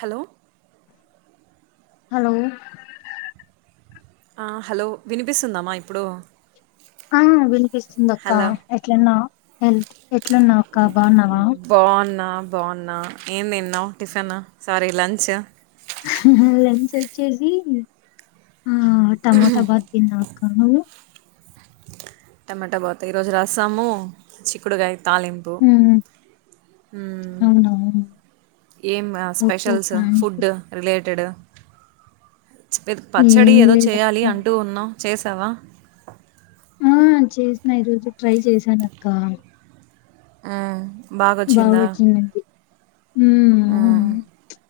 Hello hello ఆ hello వినిపిస్తుందమ్మా ఇప్పుడు అవును వినిపిస్తుంది అక్క హలో ఎట్లున్నా హెల్త్ ఎట్లున్నావాక్క బాగున్నావా బాగున్నా బాగున్నా ఏం తిన్నావ్ టిఫిన్ సారీ లంచ్ సరియే లంచ్ వచ్చేసి ఆ టమాోటా బాత్ తిన్న కాదా టమాటా బాత్ ఈ రోజు రసం చిక్కుడుగాయ్ తాలింపు ఉమ్ హు అవునా ఏం ఓకే స్పెషల్స్ అక్క ఫుడ్ రిలేట్ పెడ పచ్చడి ఏమి ఏదో లేదక్క చేయాలి అంటూ ఉన్నావ్ చేసావా ఆ చేసిన ఈరోోజు ట్రై చేసాను అక్క హా బాగు వచ్చిందండి హు హు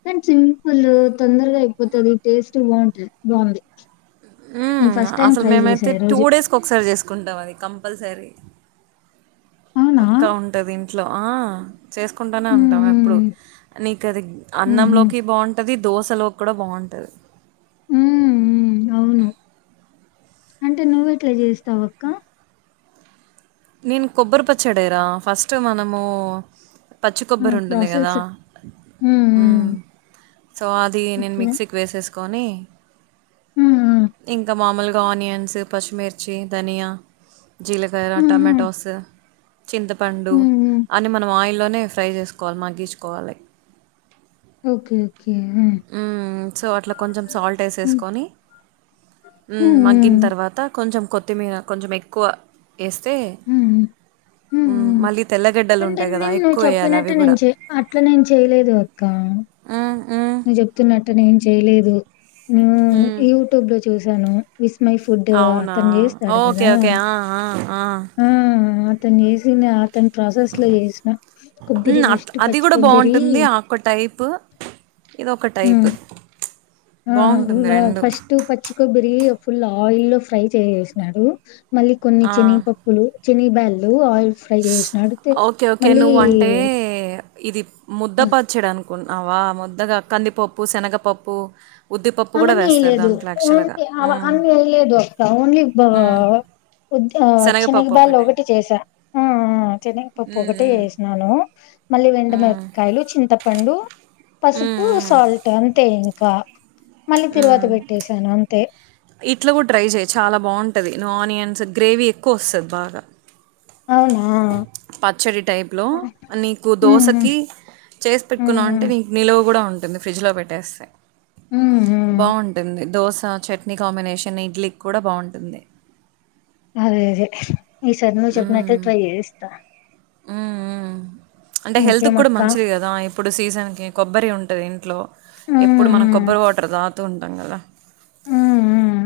కాని సింపుల్ తొందరగా అయిపోతుది టేస్ట్ బాగుంది బాగుంది హు నేను ఫస్ట్ టైం అసలు ట్రై చేసా మేమైతే ఈ టూ రోజు డేస్కి ఒకసారి చేసుకుంటాం అది కంపల్సరీ అవునా పక్కా ఉంటంది ఆ ఇంట్లో చేసుకుంటూనే ఉమ్ ఉంటాం ఎప్పుడు ఉమ్ పెరుగు అన్నం ఉహు లోకి బాగుంటది దోశ అక్కడ బాగుంటుంది. ఉమ్ ఉమ్, అవును అంటే నువ్వెట్లా చేస్తావక్కా నేను కొబ్బరి పచ్చడేరా ఫస్ట్ మనము పచ్చి ఆ! కొబ్బరి ఉంటుంది కదా ప్రాసెస్. హ్మ్. ఉమ్ హ్మ్. సో అది నేను ఓకే. మిక్సీకి వేసేసు కొనే హ్మ్. హ్మ్. ఇంక మామూలుగా ఇంక ఆనియన్స్ పచ్చిమిర్చి ధనియా జీలకర్ర హుహు. టమాటోస్ చింతపండు హ్మ్. హ్మ్. అన్ని మనం ఆయిల్లోనే ఫ్రై చేసుకోవాలి మగ్గించుకోవాలి ఓకే ఓకే. ఆ! సో అట్లా కొంచెం సాల్ట్ హ్మ్. వేసేసుకొని హ్మ్. మగ్గిన హ్మ్. తర్వాత కొంచెం కొత్తిమీర కొంచెం ఎక్కువ వేస్తే హ్మ్. హ్మ్. హ్మ్. మళ్ళీ తెల్లగడ్డలు అంటే ఉంటాయి కదా నేను నువ్వు ఎక్కువ వేయాలి చెప్పినట్టు అవి నేను కూడా చే అట్లా నేను చేయలేదు ఊ చెప్పినట్టు నేను చేయలేదు ఇది హ్మ్. యూట్యూబ్ లో చూసి చూశాను విస్మయి ఫుడ్ అవునా! అతను చేస్తాడు ఓకే. కదా ఓకే. ఆ! ఆ! ఆ తను చేసింద్ అతని ప్రాసెస్ లో చేసిన కొబ్బరి హ్మ్. అట్ ఫస్ట్ అది పచ్చి గూడా కొబ్బరి బావుంటుంది. ఆ ఒక టైపు. ఇదొక హ్మ్. టైపు బావుంటుంది ఆ ఫస్ట్ పచ్చికొబ్బ బిరి ఫుల్ ఆయిల్ లో ఫ్రై చేసేసి నాడు మళ్ళీ కొన్ని ఆ! చెనగపప్పులు చిన బెల్లు ఆయిల్ ఫ్రై చేసినాడు తె ఓకే ఓకే మళ్ళీ నువ్వు అంటే ఇది ఆహ్, ముద్దపచ్చడా ముద్దగా కందిపప్పు శనగపప్పు ఉద్దిపప్పు గూడా అవన్నీ వేస్తారు ఏయలేదు దాంట్లో యాక్చువల్‌గా. ఓన్లీ హ్మ్. అన్ని వేయలేదు అక్క ఓన్లీ హ్మ్ శనగపప్పు చిన్నగిబ్బాళ ఒక్కటే ఒకటి చేసా ఆ చెనగ పప్పు ఒకటే వేసినాను మళ్ళీ వెండుమిరపకాయలు చింతపండు హ్మ్ పసుపు హ్మ్ సాల్ట్ అంతే ఇంక ఇట్లా కూడా ట్రై చేయ్ చాలా బావుంటది ఆనియన్స్ గ్రేవీ ఎక్కువ వస్తుంది బాగా అవునా పచ్చడి టైప్లో హ్మ్. నీకు హ్మ్. దోశకి చేసి హ్మ్. పెట్టుకున్నావంటే హ్మ్. నీకు నిల్వ కూడా ఉంట కొన్ని ఫ్రిడ్జ్లో పెట్టేస్తాయి హ్మ్ హ్మ్ బాగుంటుంది దోస చట్నీ కాంబినేషన్ ఇడ్లీ కి కూడా బాగుంటుంది అదే అదే ఈ సారి నువ్వు చెప్పినట్టటు ట్రై చేస్తా మ్మ్ మ్మ్ అంటే హెల్త్ కూడా ఇంకేమక్క మంచిది కదా ఇప్పుడు సీజన్కి కొబ్బరి ఉంటది ఇంట్లో హ్మ్ ఎప్పుడు మన కొబ్బరి వాటర్ దాగ్ తో ఉంటం గద మ్మ్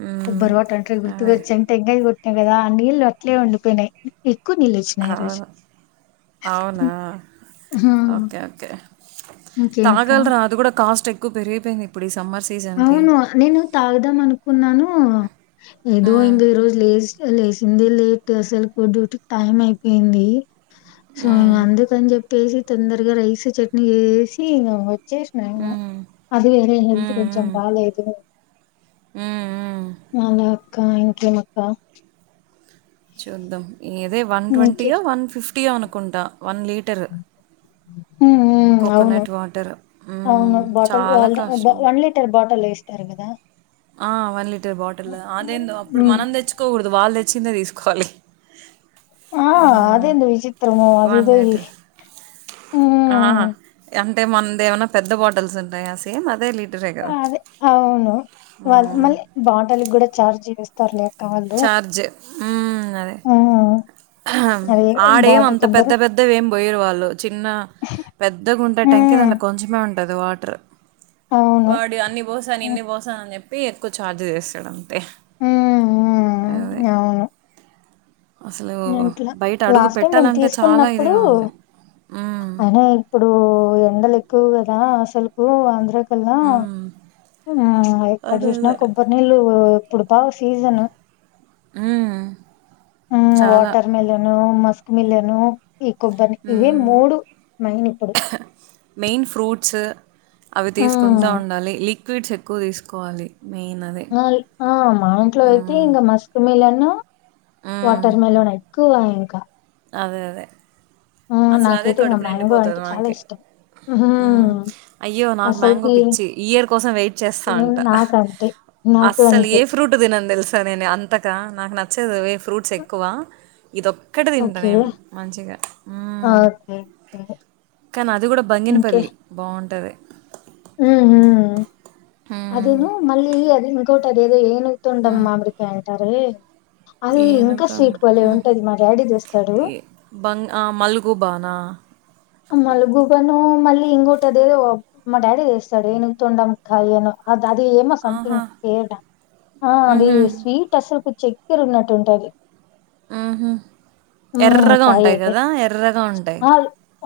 హ్మ్ కొబ్బరీ వాటర్ అంటే గుర్తుకు అదే వచ్చింది టెంకాయ్ గో కదా నీళ్లు అట్లే ఉండిపోయినాయి ఎక్కువ నీళ్ళు వచ్చినాయి ఈ రోజు అవును అవునా హా ఓకే ఓకే ఇంకేమక్క తాగలరా అది కూడా కాస్ట్ ఏక్ ఎక్కువ పెరిగిపోయింది ఎపుడు ఈ సమ్మర్ సీజన్‌కి. అవును నేను తాగుదాం అనుకున్నాను ఏదో హ్మ్. ఇంకా ఈ రోజు లే లేసింది లేట్ అసలు డ్యూటీ కి టైం అయిపోయింది సో హ్మ్. అందుకని చెప్ ప్పేసి తొందరగా రైస్ చట్నీ వేసి ఇంగ వచ్చేసిన ఇంగ హ్మ్. అదే అదే హ్మ్. హెల్త్ కొంచెం కొంచం హ్మ్. బాలేదు హ్మ్. హ్మ్. అలా అక్క ఇంకే అక్క చూద్దాం ఏదో వన్ ట్వంటీ ఇంకే యో వన్ ఫిఫ్ పీఓ అనుకుంటా వన్ లీటరు ఉమ్ ఉమ్ అవును కోకోనట్ వాటర్ అవును చాలా కష్టం స్తారు కదా ఆ one litre bottle online అప్పుడు ఉమ్ మనం తెచ్చుకోకూడదు వాళ్ళు తెచ్చ ఇచ్చిందే తీసుకోవాలి ఆ అది హ్మ్. ఏందో విచిత్రము అదేదో లీటర్. ఆ ఉమ్ అంటే మంది ఏమన్నా పెద్ద బాటిల్స్ ఉన్నాయా సేమ్ అదే లీ అదే అవును మ్మ్ మళ్ళీ బాటల్ కూడా చార్జ్ చేస్ తర్లే చార్జ్ మ్మ్ అదే ఉమ్ అది ఆడేం బాటిల్ అంత పెద్ద కొబ్బరి పెద్ద ఏమి పోయారు వాళ్ళు చిన్న పెద్దగా ఉండే టేకాయ్ ఉమ్ దాలో కొంచెమే ఉంట్ దువాటర్ అవును వాడు అన్ని పోసాను ఇన్ని ఉమ్ పోసాను అని చెప్ పే ఎక్కువ ఛార్జ్ చేస్తాడు అంతే అదే ఉమ్ అసలు ఇంట్ల బయట అడుగు లాస్ట్ టైం మేము పెట్టాలంటే చాలా తీసుకున్నప్పుడు ఇదిగా ఉంది మ్మ్ అయినా ఇప్పుడు ఎండలు ఎక్కువు కదా అసలుకు ఆంధ్ర హలో మ్మ్ ఆ ఎక్కడ అదే చూసినా అదే కొబ్బరి నీళ్ళు ఇప్పుడు పావ్ సీజన్ మ్మ్ మ్మ్ చాలా వాటర్ మలన్ మ మస్క్ మిలన్ ను ఈ కొబ్బరిని ఇవి మ్మ్ మూడు మైన్ ఇప్పుడు మెయిన్ ఫ్రూట్స్ అవి హ్మ్ తీసుకుంటా ఉండాలి లీక్ ఫ్రూట్స్ ఎక్కువ తీసుకోవాలి మెయిన్ అది. ఆ మా ఇంట్లో అయితే హ్మ్. ఇంకా మస్క్ మిలన్ హలో హ్మ్. వాటర్మిలన్ అయ్ కువా ఇంకా అదే అదే హ్మ్ అసలు అదే నాకైతే ఇంగ కడుపు మ్యాంగో అంటే నిండిపోతాది చాలా మకి ఇష్టం. ఉ హ్మ్ అయ్యో నాకు మ్యాంగో అసలుకి పిచ్చి ఈ ఇయర్ కోసం వెయిట్ చేస్తా ఏం ఉంటా నాకంతే నాకు అస్సలు అంతే ఏ ఫ్రూట్ తినను తెలుస్ నేను అంతక నాకు నచ్చేదు వేపు ఫ్రూట్స్ ఎక్కువ ఇదొక్కటి తిం ఓకే అదేఏం మంచిగా ఓకే ఓకే అది కూడా బంగినపల్లి బాగు ఉంటాది ఉ ఉ హ్మ్. అదేను మళ్ళీ అది తోటది ఏదో ఎను తుంటం మామిడి కాయ నీ టారే ఏనుగుతం డాడీ తెస్తాడు. బంగ్ మల్గుబానా మలుగుబను మల్ ఇంగోట అదేదో మా డాడీ తేస్తాడే ఏనుగు తొండంకాయ్ ఆగ్ అది ఏమ ఆహా సంథింగ్ కేట అది మ్హూ, స్వీట్ అసలు చీకేరా ఉన్నట్టు ఉంటది మ్మ్హు హ్మ్. ఎర్రగా ఉంటాయి కదా ఎర్రగా ఉంటాయి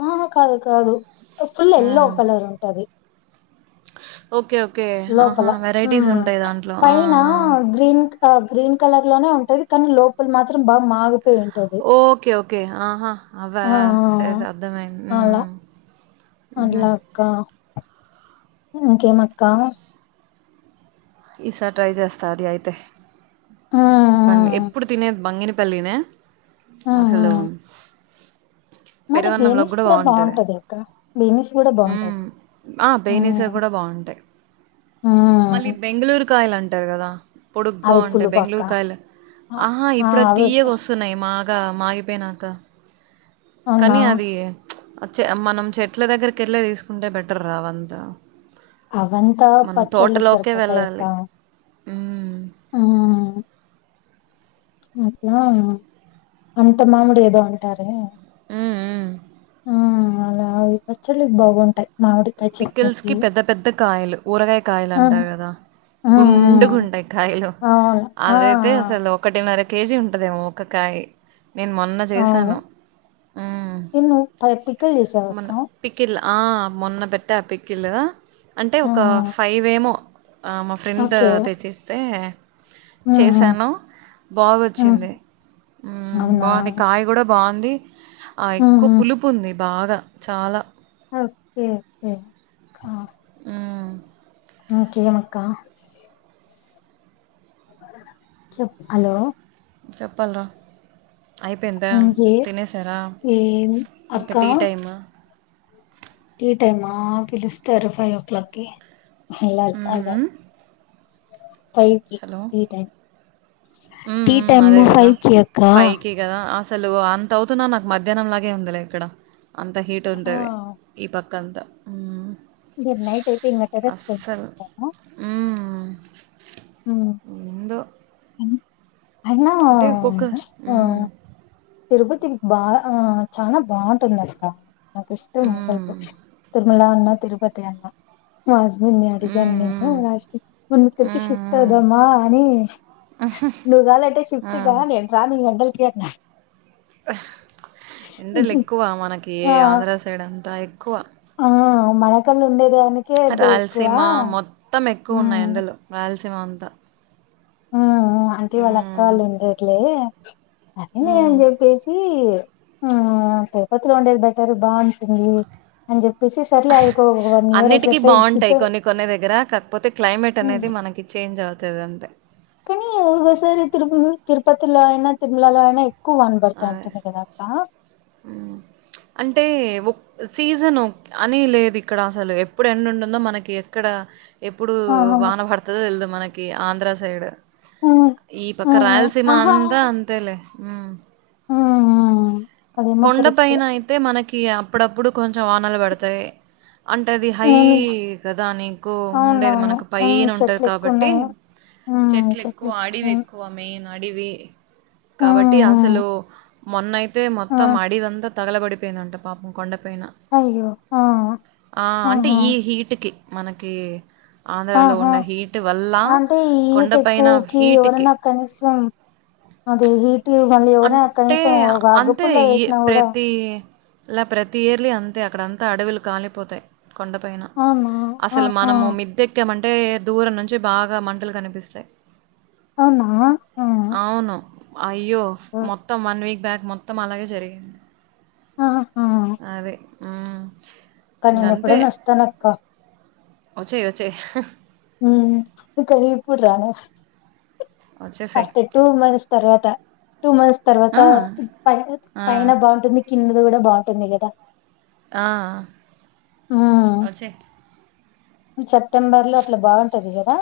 ఆ కాదు కాదు ఫుల్ ఎల్లో మ్. కలర్ ఉంటది ఓకే ఓ లోపల ఆ, పైన ఆ. గ్రీన్ గ్రీన్ కలర్ లోనే ఉంటది కానీ లోపల మాత్రం బాగా మాగు ఓకే ఓకే ఆహా అవ ఆ ఆ సే సేధమే అట్లాక్క ఇంకేమ్ అక్క ఈసారి ట్రై చేస్తా ఆది అయితే ఆ పన్ ఎప్పుడు తినేది భంగినా పల్లిన అసలు మరి పెరుగన్నంలో బేనిస్ కూడా బాగుంటుంది బాగుంటది అక్క బేనిస్ కూడా బాగుంటది బేనీసే కూడా బాగుంటాయి మళ్ళీ బెంగళూరు కాయలు అంటారు కదా పొడుగ్గా అది ఉంటాయి పులుపక్క బెంగళూరు కాయలు ఆహా ఇప్పుడ ది తీయగా వస్తున్నాయి మా మాగా మాగి పోయినక అవునా కని అది చె మనం చెట్ల దగ్గరికి ఏలే తీసుకుంటే బెటర్ రా వంతా అవంతా పచ్చళ్ళు సరిపోతాయి అక్క వెళ్ళాలి మ్మ్ మ్మ్ అద అంట మామిడి ఏదో అంటారే ఆ ఆ ఆ అలా ఆ పచ్చల్లికి బాగుంటాయ్ పికిల్స్ కి పెద్ద పెద్ద కాయలు ఊరగాయ కాయలు ఆ అంటారు కదా ఆ గుండుగుంటాయి కాయలు ఆ అవును ఆ అదైతే ఆ! అసలు ఒకటిన్నర కేజీ ఉంటుదేమో ఒక కాయి నేను మొన్న అవును చేశాను నేను ప పిక్కలు చేసావక్క మొన్న పికిలా ఆ మొన్న పెట్ట పెట్ట పికిల్ అంటే ఆ ఒక ఫైవ్ ఏమో మా ఫ్రెండ్ ఓకే తెచ్చిస్తే ఉమ్ ఉమ్ చేసాను ఉమ్. బాగుొచ్చింది అవునా బాగుంది కాయ కూడా బాగుంది ఆ ఉమ్ ఎక్కువ ఉమ్ పులుపు ఉంది బాగ చాలా ఒకే ఒకే హ్మ్. కేమ అక్కా చెప్ హలో చెప్పల ర అయిపోయిందా ఇంకే తినేశారా ఏం ఇంకా అక్క టీ టైమ్ టీ టైమా పిలుస్తారు ఫైవ్ ఓ క్లాక్ కి ఏల్లాలి హ్మ్. అ హ్మ్. ఫైవ్ కీ టీ టైమ్ టీ హమ్ టైమ్ అదే కద ఫైవ్ కి అక్క ఫైవ్ కి కదా అసలు అంత అవుతున్నా నాకు మధ్యాహ్నంలాగే ఉందిలే ఇక్కడ అంత హీట్ ఆ ఉంటది ఈ పక్క కంత మీరు నైట్ అయితే ఇం టెర్రస్ పటతరా ఎంధో అన్న ఒక్కొక్క ఆ హ్మ్. తిరుపతి బా చాలా బాగుంటుందిక్క నాకు ఇష్టం హ్మ్. తెలుపు ములా అన్న తిరుపతి అన్నా మా మున్ని అడిగాను హ్మ్. హ్మ్. నేనుస్తి ముందు కకి హ్మ్. షిఫ్ట్ హ్మ్. అవుదమ్మా అని నువ్వు కాాలంటే షిఫ్ట్గా నేను రాన్ ఈ ఎండల్ కేతన ఎండలు ఎక్కువ మనకి ఆ ఆంధ్ర సైడ్ అంతా ఎ కువ ఆ మనకల్ ఉండేద రాయలసీమ మొత్తం ఎక్కువ ఉన్నాయి మ్మ్ ఎండలు రాయలస మంత హమ్ అంటే వాళ్ళత్త వాళ్ళు ఉండేట్లే అని నే అని హ్మ్. చెప్పేసి పెేపతులు [unintelligible] వండేది బెటర్ బాగుంటుంది అని చెప్ప అన్నిటికీ బాగుంటాయి కొన్ని చేద్దాం కొన్ని దగ్గర కాకపోతే క్లైమేట్ అనేది మనకి చేంజ్ అవుతుంది అంతే కానీ ఒ ఒకసారి తిరు తిరుపతిలో అయినా తిరుమలలో అయిన ఎక్కువ వాన పడుతా అదే ఉంటుంది కదా అక్క సీజన్ అని లేదు ఇక్కడ అసలు ఎప్పుడు ఎండు ఉంటుందో మనకి ఎక్కడ ఎప్పుడు వాన పడుతదో తేలిదు మనకి ఆంధ్ర సైడ్ ఉమ్ ఈ పక్క ఉహు రాయలసీమ ఆహా అంతా అంతేలే హమ్ ఉమ్ అదేమో కొండ కరెక్టే పైన అయితే మనకి ఇక అప్పుడప్పుడు కొంచెం వానలు పడతాయి అంటే అది హై నేను కదా అని ఇంకు ఉండేది అవునవును మనకు ఉమ్ పైన ఉంటుంది చెట్లు ఎక్కువ కాబట్టి ఉన్నాయి చెట్లు ఎక్కువ అడవి ఎక్కువ మెయిన్ అడివి కాబట్టి ఉమ్ అసలు మొన్నయితే ఉమ్ మాడిదంత తగలబడిపోయిందంట పాపం కొండ అయ్యో ఆ ఆ! అంటే ఆహా ఈ హీట్‌కి మనకి ఆంధ్రాలో ఆహా ఉండే హీట్ వల్ల అంటే ఈ హీట్ కొండపైన ఎక్కువకి హీట్‌కి. ఎవరన్న కనీసం అదే హీటు అంటే అంతే ఈ వేసినా కూడా ప్రతీ ఇలా ప్రతి ఇయర్లీ అంతే అక్కడంతా అడవులు కాలిపోతాయి కొండపైన అవునా అస్సలు ఆహా మనము మిద్దెక్కమంటే అంటే దూరం నుంచి బాగా మంటలు కనిపిస్తాయి అవునా అవును. అయ్యో మొత్తం వన్ వీక్ భ్యాక్ మొత్తం అలాగే జరిగింది ఆహా అదే హమ్ అ నేను ఎప్పుడే న వస్తానక్క వచ్చే వచ్చే కరిపూరా ను ఒచ్చేసేయి. ఆఫ్టర్ టూ మంత్స్ తర్వాత టూ మంత్స్ తర్వాత ఆ! ప్ పైన ఆ! పైన బాగుంటుంది కిందది కూడా బాగుంటుంది కదా ఆ అడిసే హు సెప్టెంబర్ లో అట్లా బాగుంటది కదా